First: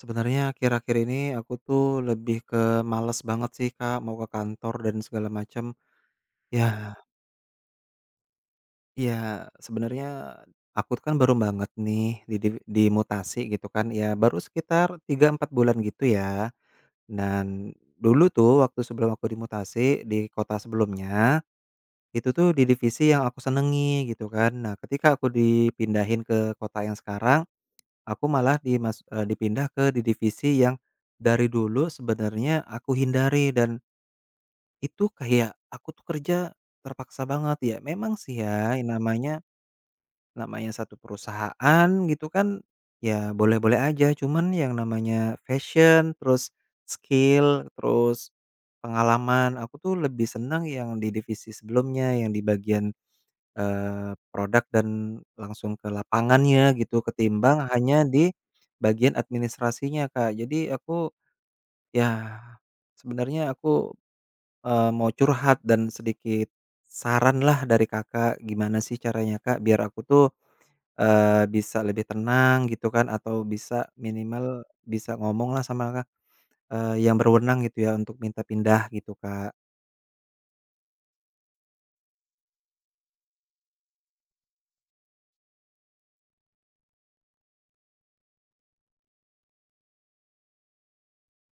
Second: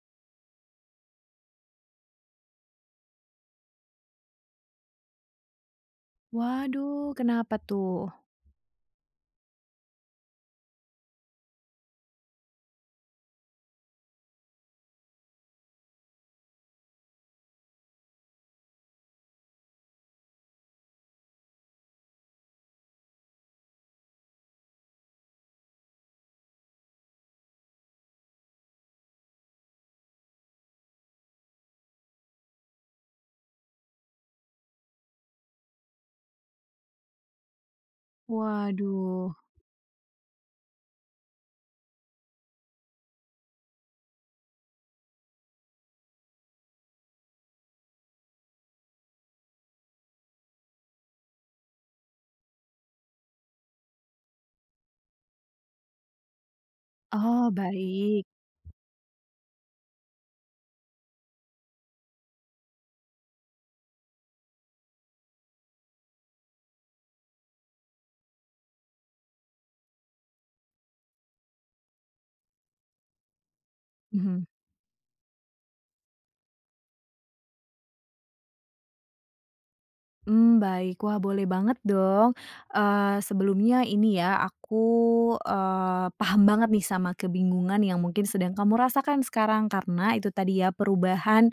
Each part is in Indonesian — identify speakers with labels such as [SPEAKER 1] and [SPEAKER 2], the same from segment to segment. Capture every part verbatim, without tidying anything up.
[SPEAKER 1] Sebenarnya akhir-akhir ini aku tuh lebih ke males banget sih, Kak, mau ke kantor dan segala macam. Ya, mhm.
[SPEAKER 2] Waduh, kenapa tuh?
[SPEAKER 1] Iya, sebenarnya aku kan baru banget nih didi dimutasi gitu kan, ya baru sekitar tiga empat bulan gitu ya. Dan dulu tuh waktu sebelum aku dimutasi di kota sebelumnya, itu tuh di divisi yang aku senengi gitu kan. Nah, ketika aku dipindahin ke kota yang sekarang, aku malah dimas eee, dipindah ke di divisi yang dari dulu sebenarnya aku hindari dan itu kayak aku tuh kerja terpaksa banget. Ya memang sih, ya yang
[SPEAKER 2] Waduh.
[SPEAKER 1] namanya namanya satu perusahaan gitu kan, ya boleh-boleh aja. Cuman yang namanya fashion, terus skill, terus pengalaman, aku tuh lebih senang yang di divisi sebelumnya, yang di bagian, Eee, produk dan langsung ke lapangannya gitu,
[SPEAKER 2] Oh,
[SPEAKER 1] ketimbang hanya
[SPEAKER 2] baik.
[SPEAKER 1] di bagian administrasinya, Kak. Jadi aku, ya sebenarnya aku, eee, mau curhat dan sedikit saran lah dari Kakak, gimana sih caranya, Kak, biar aku tuh, eee, bisa lebih tenang gitu kan atau bisa
[SPEAKER 2] Mhm.
[SPEAKER 1] minimal bisa ngomong lah sama, eee, yang berwenang gitu ya untuk minta pindah gitu, Kak.
[SPEAKER 2] Mmm, baik. Wah, boleh banget dong. Eee, sebelumnya ini ya, aku, eee, paham banget nih sama kebingungan yang mungkin sedang kamu rasakan sekarang, karena itu tadi ya, perubahan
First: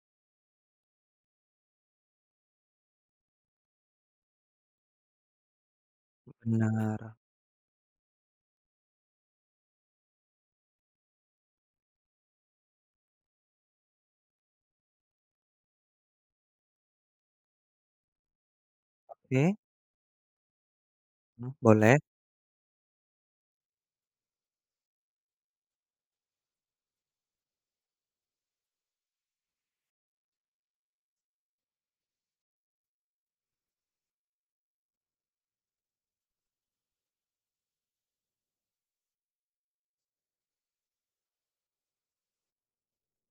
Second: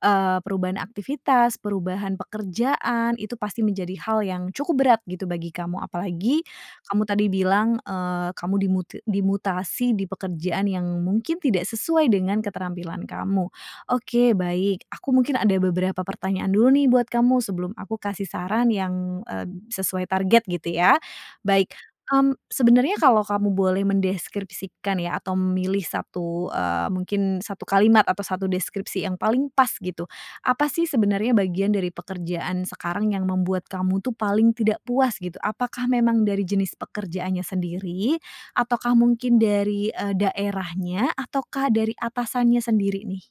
[SPEAKER 2] eee, perubahan aktivitas, perubahan pekerjaan, itu pasti menjadi hal yang cukup berat gitu bagi kamu. Apalagi kamu
[SPEAKER 1] Bener.
[SPEAKER 2] tadi bilang, eee, kamu dimuti dimutasi di pekerjaan yang mungkin tidak sesuai dengan keterampilan kamu. Oke, baik. Aku mungkin ada beberapa pertanyaan dulu nih buat kamu sebelum aku kasih saran yang, eee,
[SPEAKER 1] Oke,
[SPEAKER 2] sesuai target gitu ya.
[SPEAKER 1] mmm,
[SPEAKER 2] Baik.
[SPEAKER 1] boleh.
[SPEAKER 2] Mmm, sebenarnya kalau kamu boleh mendeskripsikan ya atau memilih satu eee, mungkin satu kalimat atau satu deskripsi yang paling pas gitu, apa sih sebenarnya bagian dari pekerjaan sekarang yang membuat kamu tuh paling tidak puas gitu? Apakah memang dari jenis pekerjaannya sendiri, ataukah mungkin dari, eee, daerahnya, ataukah dari atasannya sendiri nih?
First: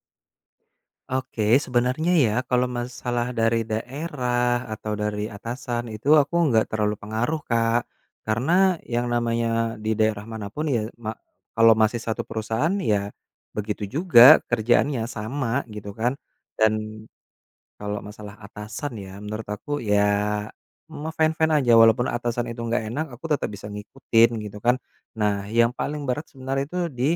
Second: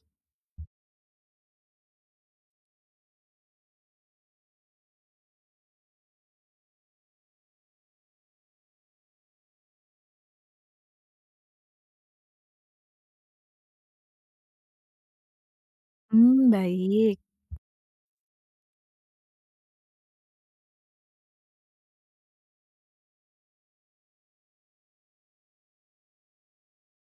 [SPEAKER 1] Oke, sebenarnya ya kalau masalah dari daerah atau dari atasan itu aku nggak terlalu pengaruh, Kak. Karena yang namanya di daerah manapun, ya ma kalau masih satu perusahaan, ya begitu juga kerjaannya sama gitu kan.
[SPEAKER 2] Mmm,
[SPEAKER 1] Dan
[SPEAKER 2] baik.
[SPEAKER 1] kalau masalah atasan ya, menurut aku ya, mah fine-fine aja, walaupun atasan itu nggak enak, aku tetap bisa ngikutin gitu kan. Nah, yang paling berat sebenarnya itu di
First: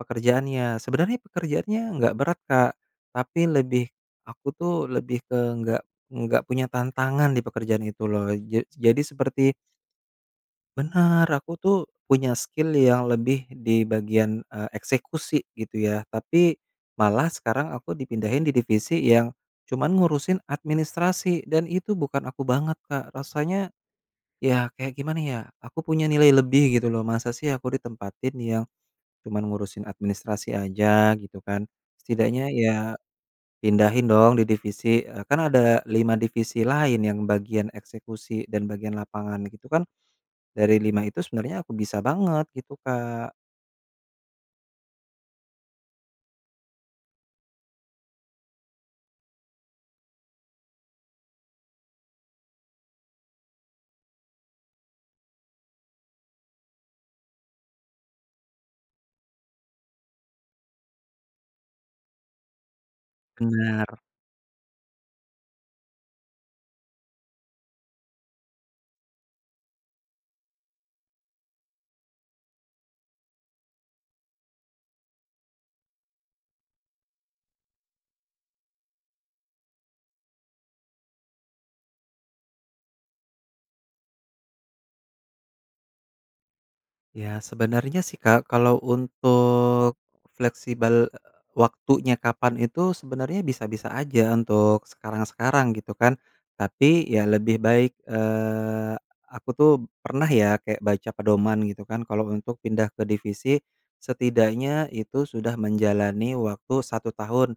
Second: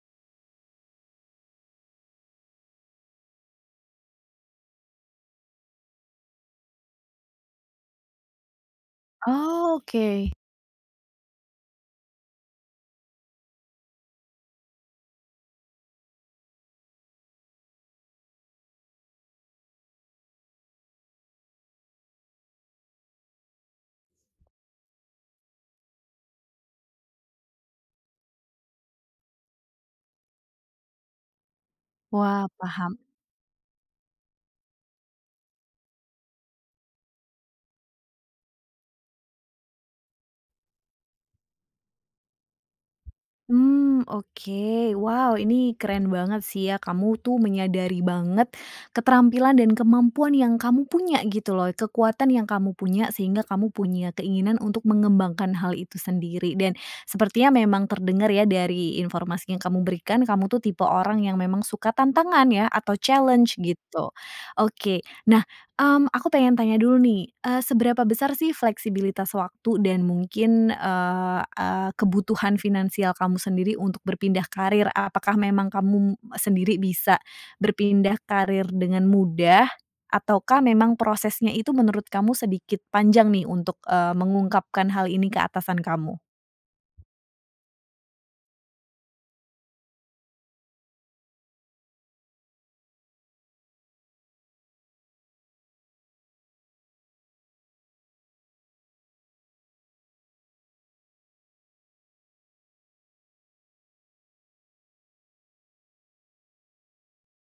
[SPEAKER 1] pekerjaannya. Sebenarnya pekerjaannya nggak berat, Kak, tapi lebih, aku tuh lebih ke nggak nggak punya tantangan di pekerjaan itu loh. Ja jadi seperti
[SPEAKER 2] Oh, oke.
[SPEAKER 1] benar aku tuh punya skill yang lebih di bagian, eee, eksekusi gitu ya, tapi malah sekarang aku dipindahin di divisi yang cuman ngurusin administrasi dan itu bukan aku banget, Kak. Rasanya ya kayak gimana ya, aku punya nilai lebih gitu loh, masa sih aku ditempatin yang cuman ngurusin administrasi aja gitu kan.
[SPEAKER 2] Wah,
[SPEAKER 1] Setidaknya ya
[SPEAKER 2] paham.
[SPEAKER 1] pindahin dong di divisi, eee, kan ada lima divisi lain yang bagian eksekusi dan bagian lapangan gitu kan, dari lima itu sebenarnya aku bisa banget gitu, Kak.
[SPEAKER 2] Hmm, oke. Wow, ini keren banget sih ya, kamu tuh menyadari banget keterampilan dan kemampuan yang kamu punya gitu loh, kekuatan yang kamu punya sehingga kamu punya keinginan untuk mengembangkan hal itu sendiri dan sepertinya memang terdengar ya dari informasi yang kamu berikan, kamu tuh tipe orang yang memang suka tantangan ya atau challenge
[SPEAKER 1] Benar.
[SPEAKER 2] gitu. Oke, nah, mmm, aku pengen tanya dulu nih, eee, seberapa besar sih fleksibilitas waktu dan mungkin, eee eee, kebutuhan finansial kamu sendiri untuk berpindah karir? Apakah memang kamu sendiri bisa berpindah karir dengan mudah? Ataukah memang prosesnya itu menurut kamu sedikit panjang nih untuk, eee, mengungkapkan hal ini ke atasan kamu?
[SPEAKER 1] Ya, sebenarnya sih, Kak, kalau untuk fleksibel eh, waktunya kapan itu sebenarnya bisa-bisa aja untuk sekarang-sekarang gitu kan. Tapi ya lebih baik, eee, aku tuh pernah, ya kayak baca pedoman gitu kan, kalau untuk pindah ke divisi setidaknya itu sudah menjalani waktu satu tahun,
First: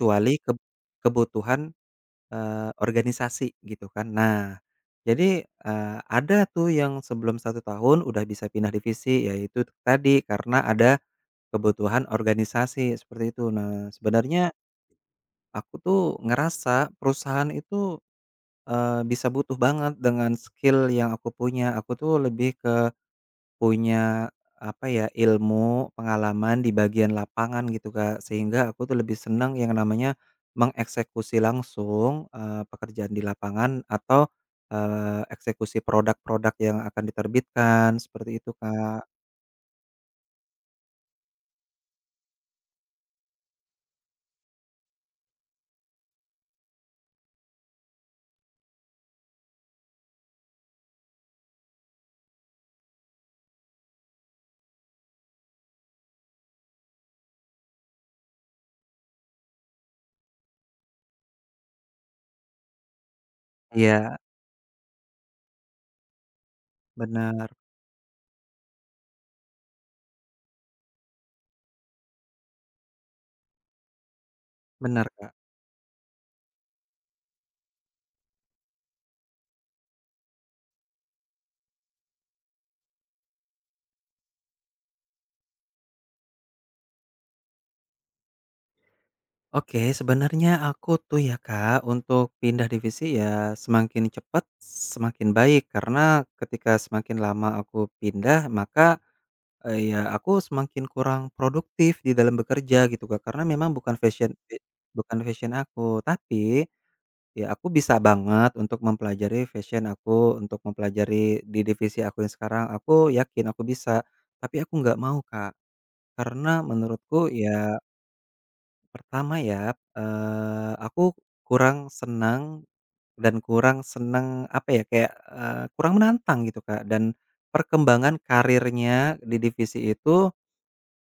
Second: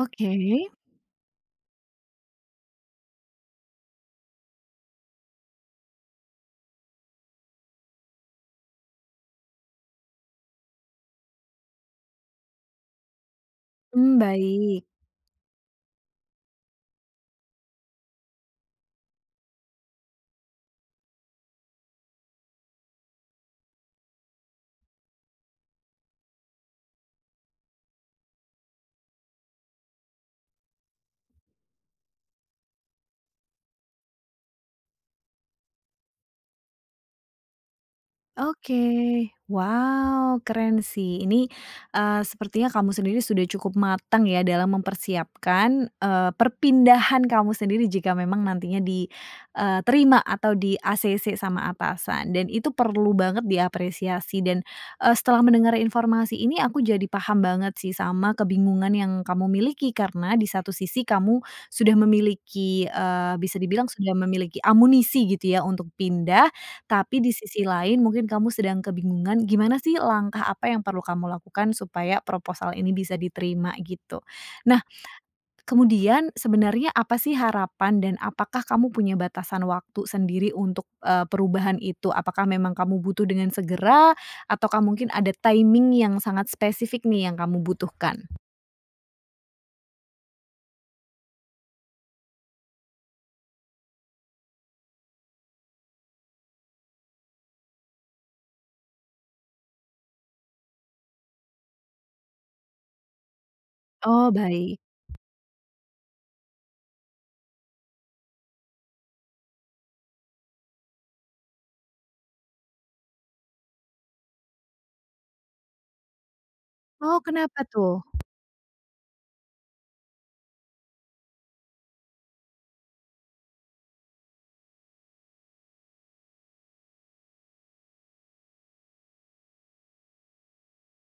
[SPEAKER 2] Oke.
[SPEAKER 1] keb kebutuhan, Eee, organisasi gitu kan. Nah, jadi, eee, ada tuh yang sebelum satu tahun udah bisa pindah divisi, yaitu tadi karena ada kebutuhan organisasi seperti itu. Nah,
[SPEAKER 2] Mmm,
[SPEAKER 1] sebenarnya
[SPEAKER 2] baik.
[SPEAKER 1] aku tuh ngerasa perusahaan itu, eee, bisa butuh banget dengan skill yang aku punya. Aku tuh lebih punya, apa ya, ilmu, pengalaman di bagian lapangan gitu, Kak. Sehingga aku tuh lebih senang yang namanya mengeksekusi langsung, eee, pekerjaan di lapangan atau, eee, eksekusi produk-produk yang akan diterbitkan, seperti itu,
[SPEAKER 2] Oke.
[SPEAKER 1] Kak.
[SPEAKER 2] Wow, keren sih. Ini, eee, sepertinya kamu sendiri sudah cukup matang ya dalam mempersiapkan, eee, perpindahan kamu sendiri jika memang nantinya diterima eee, terima atau di-A C C sama atasan dan itu perlu banget diapresiasi dan, eee, setelah mendengar informasi ini aku jadi paham banget sih sama kebingungan yang kamu miliki karena di satu sisi kamu sudah memiliki, eee, bisa dibilang sudah
[SPEAKER 1] Iya,
[SPEAKER 2] memiliki amunisi gitu ya untuk pindah, tapi di
[SPEAKER 1] benar,
[SPEAKER 2] sisi lain mungkin kamu sedang kebingungan gimana sih langkah apa yang perlu kamu lakukan supaya proposal ini bisa diterima gitu. Nah,
[SPEAKER 1] benar, Kak.
[SPEAKER 2] kemudian sebenarnya apa sih harapan dan apakah kamu punya batasan waktu sendiri untuk, eee, perubahan itu? Apakah memang kamu butuh dengan segera ataukah mungkin ada timing yang sangat spesifik nih yang kamu butuhkan?
[SPEAKER 1] Oke, sebenarnya aku tuh, ya Kak, untuk pindah divisi ya semakin cepat semakin baik, karena ketika semakin lama aku pindah, maka, Eee, iya, aku semakin kurang produktif di dalam bekerja gitu, Kak, karena memang bukan
[SPEAKER 2] Oh,
[SPEAKER 1] fashion e
[SPEAKER 2] baik.
[SPEAKER 1] bukan fashion aku. Tapi, ya aku bisa banget untuk mempelajari fashion aku, untuk mempelajari di divisi aku yang sekarang, aku yakin aku bisa. Tapi aku nggak mau, Kak, karena
[SPEAKER 2] Oh,
[SPEAKER 1] menurutku
[SPEAKER 2] kenapa
[SPEAKER 1] ya,
[SPEAKER 2] tuh?
[SPEAKER 1] pertama ya, eee, aku kurang senang dan kurang senang, apa ya, kayak, eee, kurang menantang gitu, Kak, dan perkembangan karirnya di divisi itu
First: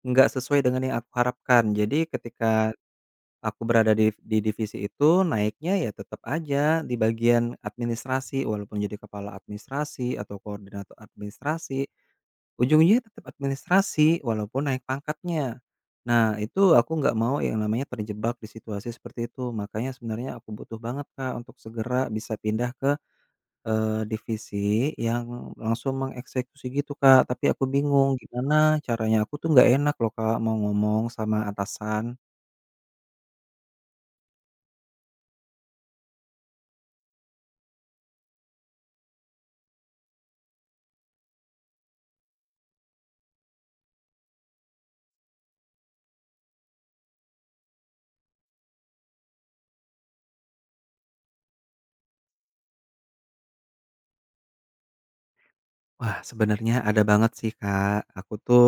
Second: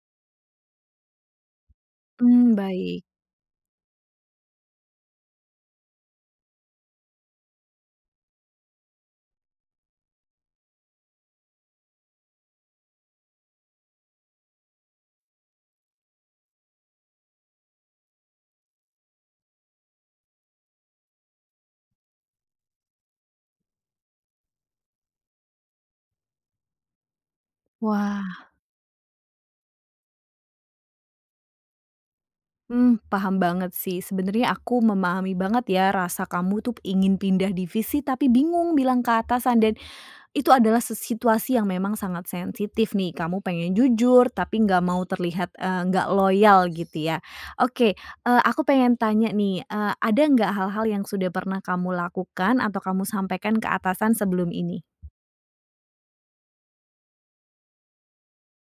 [SPEAKER 1] nggak sesuai dengan yang aku harapkan. Jadi
[SPEAKER 2] Hmm,
[SPEAKER 1] ketika
[SPEAKER 2] baik.
[SPEAKER 1] aku berada di di divisi itu, naiknya ya tetap aja di bagian administrasi, walaupun jadi kepala administrasi atau koordinator administrasi, ujungnya tetap administrasi walaupun naik pangkatnya. Nah, itu aku nggak mau yang namanya terjebak di situasi seperti itu. Makanya sebenarnya aku butuh banget, Kak, untuk segera bisa pindah ke, Eee, divisi yang langsung mengeksekusi gitu, Kak, tapi aku bingung
[SPEAKER 2] Wah.
[SPEAKER 1] gimana caranya, aku tuh nggak enak loh, Kak, mau ngomong sama atasan.
[SPEAKER 2] Hmm, paham banget sih. Sebenarnya aku memahami banget ya rasa kamu tuh ingin pindah divisi tapi bingung bilang ke atasan dan itu adalah se situasi yang memang sangat sensitif nih. Kamu pengen jujur tapi nggak mau terlihat, eee, nggak loyal gitu ya. Oke, eee, aku pengen tanya nih, eee, ada nggak hal-hal yang sudah pernah kamu lakukan atau kamu sampaikan ke atasan sebelum ini?
[SPEAKER 1] Wah, sebenarnya ada banget sih, Kak, aku tuh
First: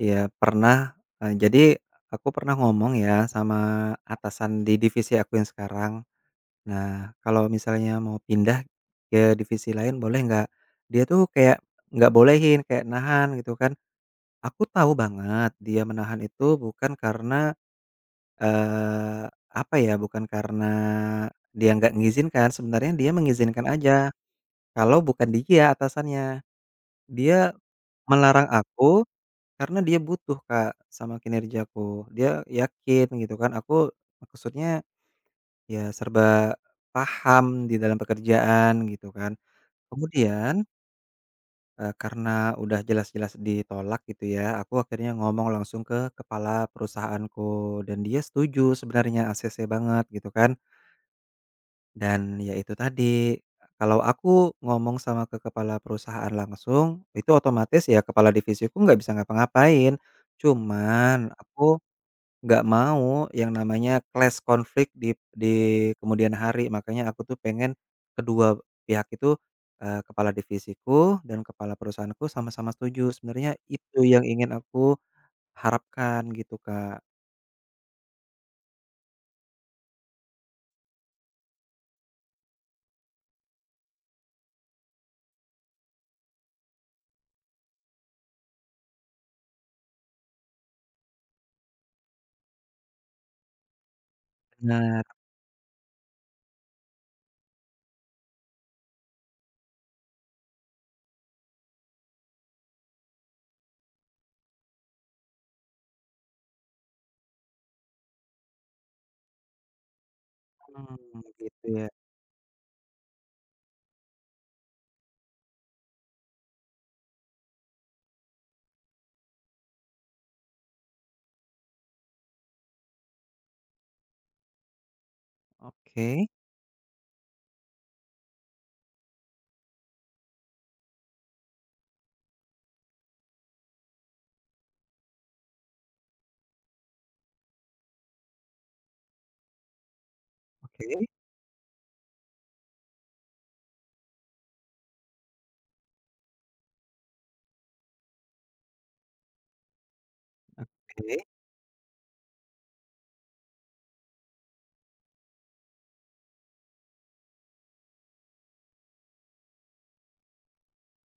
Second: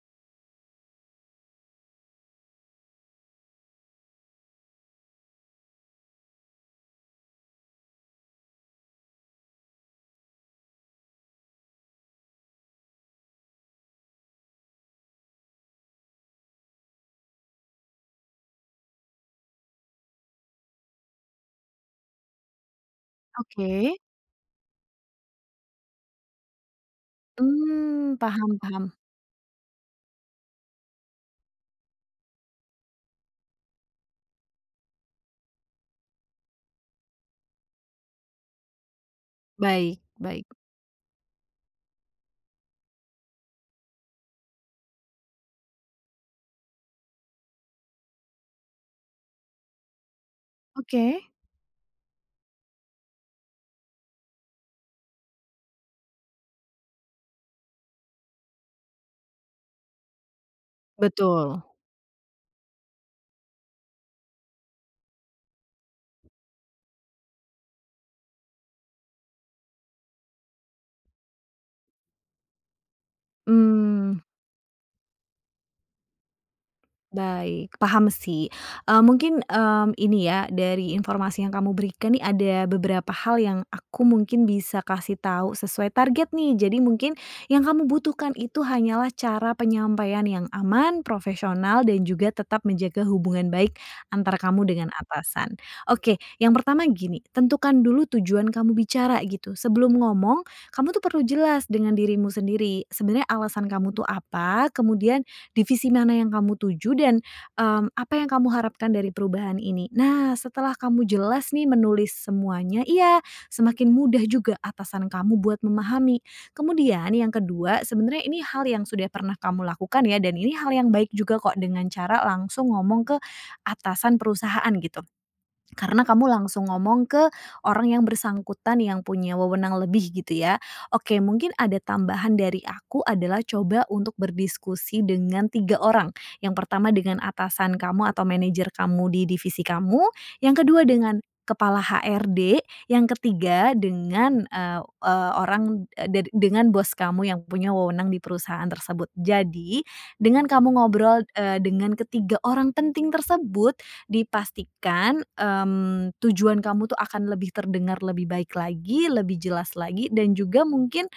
[SPEAKER 1] ya pernah, eee, jadi aku pernah ngomong ya sama atasan di divisi aku yang sekarang. Nah, kalau misalnya mau pindah ke divisi lain boleh nggak? Dia tuh kayak nggak bolehin, kayak nahan gitu kan. Aku tahu banget dia menahan itu bukan karena, Eee, apa ya, bukan karena dia nggak mengizinkan, sebenarnya dia mengizinkan aja,
[SPEAKER 2] Oke.
[SPEAKER 1] kalau bukan dia atasannya. Dia
[SPEAKER 2] Hmm,
[SPEAKER 1] melarang
[SPEAKER 2] paham paham.
[SPEAKER 1] aku karena dia butuh, Kak, sama kinerjaku. Dia yakin gitu kan, aku maksudnya ya serba paham di dalam pekerjaan gitu kan.
[SPEAKER 2] Baik, baik.
[SPEAKER 1] Kemudian, eee, karena udah jelas-jelas ditolak gitu ya, aku akhirnya ngomong langsung ke kepala perusahaanku dan dia setuju sebenarnya, A C C banget gitu kan.
[SPEAKER 2] Oke.
[SPEAKER 1] Dan ya itu tadi, kalau aku ngomong sama ke kepala perusahaan langsung, itu otomatis ya kepala divisiku nggak bisa ngapa-ngapain. Cuman
[SPEAKER 2] Betul.
[SPEAKER 1] aku nggak mau yang namanya clash konflik di di kemudian hari. Makanya aku tuh pengen kedua pihak itu, eee, kepala divisiku dan kepala perusahaanku sama-sama setuju. Sebenarnya itu
[SPEAKER 2] Hmm.
[SPEAKER 1] yang ingin aku harapkan gitu, Kak.
[SPEAKER 2] Baik, paham sih. Eee, mungkin, mmm, ini ya, dari informasi yang kamu berikan nih ada beberapa hal yang aku mungkin bisa kasih tahu sesuai target nih. Jadi mungkin yang kamu butuhkan itu hanyalah cara penyampaian yang aman, profesional, dan juga tetap menjaga hubungan baik antara kamu dengan
[SPEAKER 1] Benar,
[SPEAKER 2] atasan. Oke, yang pertama gini, tentukan dulu tujuan kamu bicara gitu. Sebelum ngomong, kamu tuh perlu jelas dengan dirimu sendiri, sebenarnya alasan kamu tuh apa, kemudian divisi mana yang kamu tuju dan, mmm, apa yang kamu harapkan dari perubahan ini. Nah, setelah kamu
[SPEAKER 1] mmm,
[SPEAKER 2] jelas nih
[SPEAKER 1] gitu ya.
[SPEAKER 2] menulis semuanya, iya, semakin mudah juga atasan kamu buat memahami. Kemudian yang kedua, sebenarnya ini hal yang sudah pernah kamu lakukan ya dan ini hal yang baik juga kok dengan cara langsung ngomong ke atasan perusahaan gitu. Karena kamu
[SPEAKER 1] Oke,
[SPEAKER 2] langsung ngomong ke orang yang bersangkutan yang punya wewenang lebih gitu ya. Oke, mungkin ada tambahan dari aku adalah coba untuk berdiskusi dengan tiga orang. Yang pertama dengan atasan kamu atau manajer kamu di divisi kamu, yang kedua
[SPEAKER 1] oke,
[SPEAKER 2] dengan kepala H R D, yang ketiga dengan, eee eee, orang, eee, dari dengan bos kamu yang punya wewenang di perusahaan tersebut. Jadi dengan kamu ngobrol,
[SPEAKER 1] oke.
[SPEAKER 2] eee, dengan ketiga orang penting tersebut, dipastikan, mmm, tujuan kamu tuh akan lebih terdengar lebih baik lagi, lebih jelas lagi, dan juga mungkin,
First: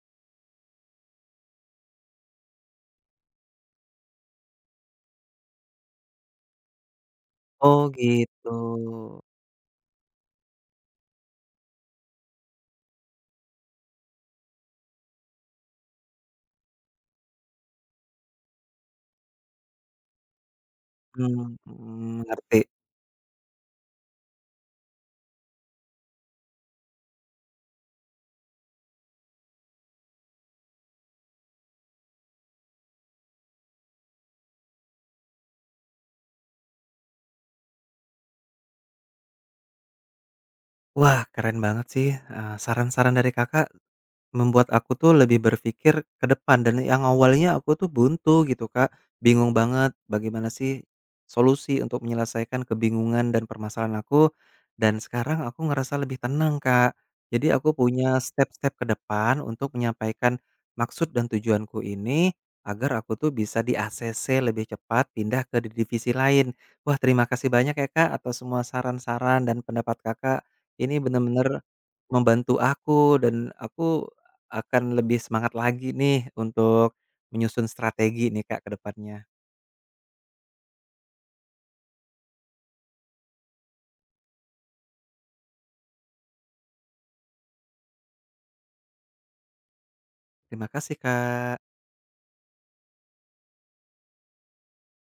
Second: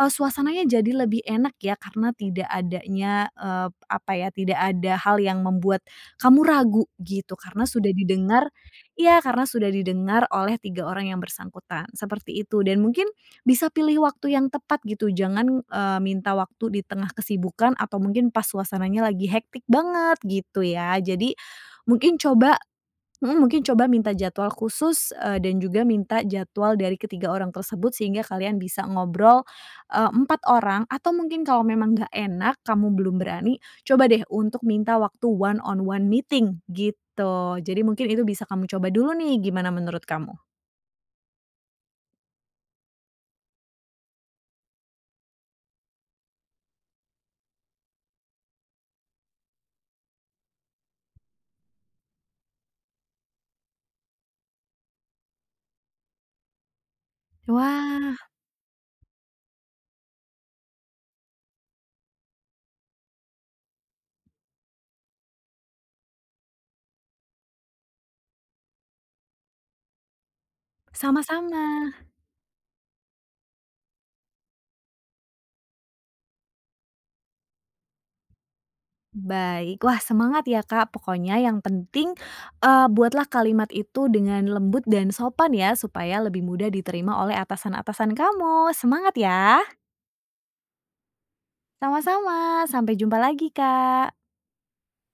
[SPEAKER 2] eee, suasananya jadi lebih enak ya karena tidak adanya, eee, apa ya, tidak ada hal yang membuat kamu ragu gitu karena
[SPEAKER 1] Oh
[SPEAKER 2] sudah didengar
[SPEAKER 1] gitu,
[SPEAKER 2] ya karena sudah didengar oleh tiga orang yang bersangkutan, seperti itu. Dan mungkin bisa pilih waktu yang tepat gitu, jangan, eee, minta waktu di tengah kesibukan atau mungkin pas suasananya lagi hektik banget gitu ya. Jadi
[SPEAKER 1] mmm,
[SPEAKER 2] mungkin
[SPEAKER 1] mhm,
[SPEAKER 2] coba
[SPEAKER 1] ngerti.
[SPEAKER 2] Mhm, mungkin coba minta jadwal khusus, eee, dan juga minta jadwal dari ketiga orang tersebut sehingga kalian bisa ngobrol, eee, empat orang atau mungkin kalau memang nggak enak, kamu belum berani, coba deh untuk minta waktu one on one meeting, gitu. Jadi mungkin itu bisa kamu coba dulu nih, gimana menurut kamu?
[SPEAKER 1] Wah, keren banget sih, eee, saran-saran dari Kakak, membuat aku tuh lebih berpikir ke depan. Dan yang awalnya aku tuh buntu gitu, Kak, bingung banget bagaimana sih solusi untuk menyelesaikan kebingungan dan permasalahan aku, dan sekarang aku ngerasa lebih tenang, Kak. Jadi aku
[SPEAKER 2] Wah,
[SPEAKER 1] punya step-step ke depan untuk menyampaikan maksud dan tujuanku ini, agar aku tuh bisa di-A C C lebih cepat pindah ke divisi lain. Wah, terima kasih banyak ya, Kak, atas semua saran-saran dan pendapat Kakak, ini bener-bener
[SPEAKER 2] sama-sama.
[SPEAKER 1] membantu aku dan aku akan lebih semangat lagi nih untuk menyusun strategi nih, Kak, ke depannya.
[SPEAKER 2] Baik. Wah, semangat ya, Kak. Pokoknya yang penting, eee, buatlah kalimat itu dengan lembut dan sopan ya, supaya lebih mudah diterima oleh atasan-atasan kamu. Semangat ya.
[SPEAKER 1] Terima kasih, Kak.
[SPEAKER 2] Sama-sama, sampai jumpa lagi, Kak.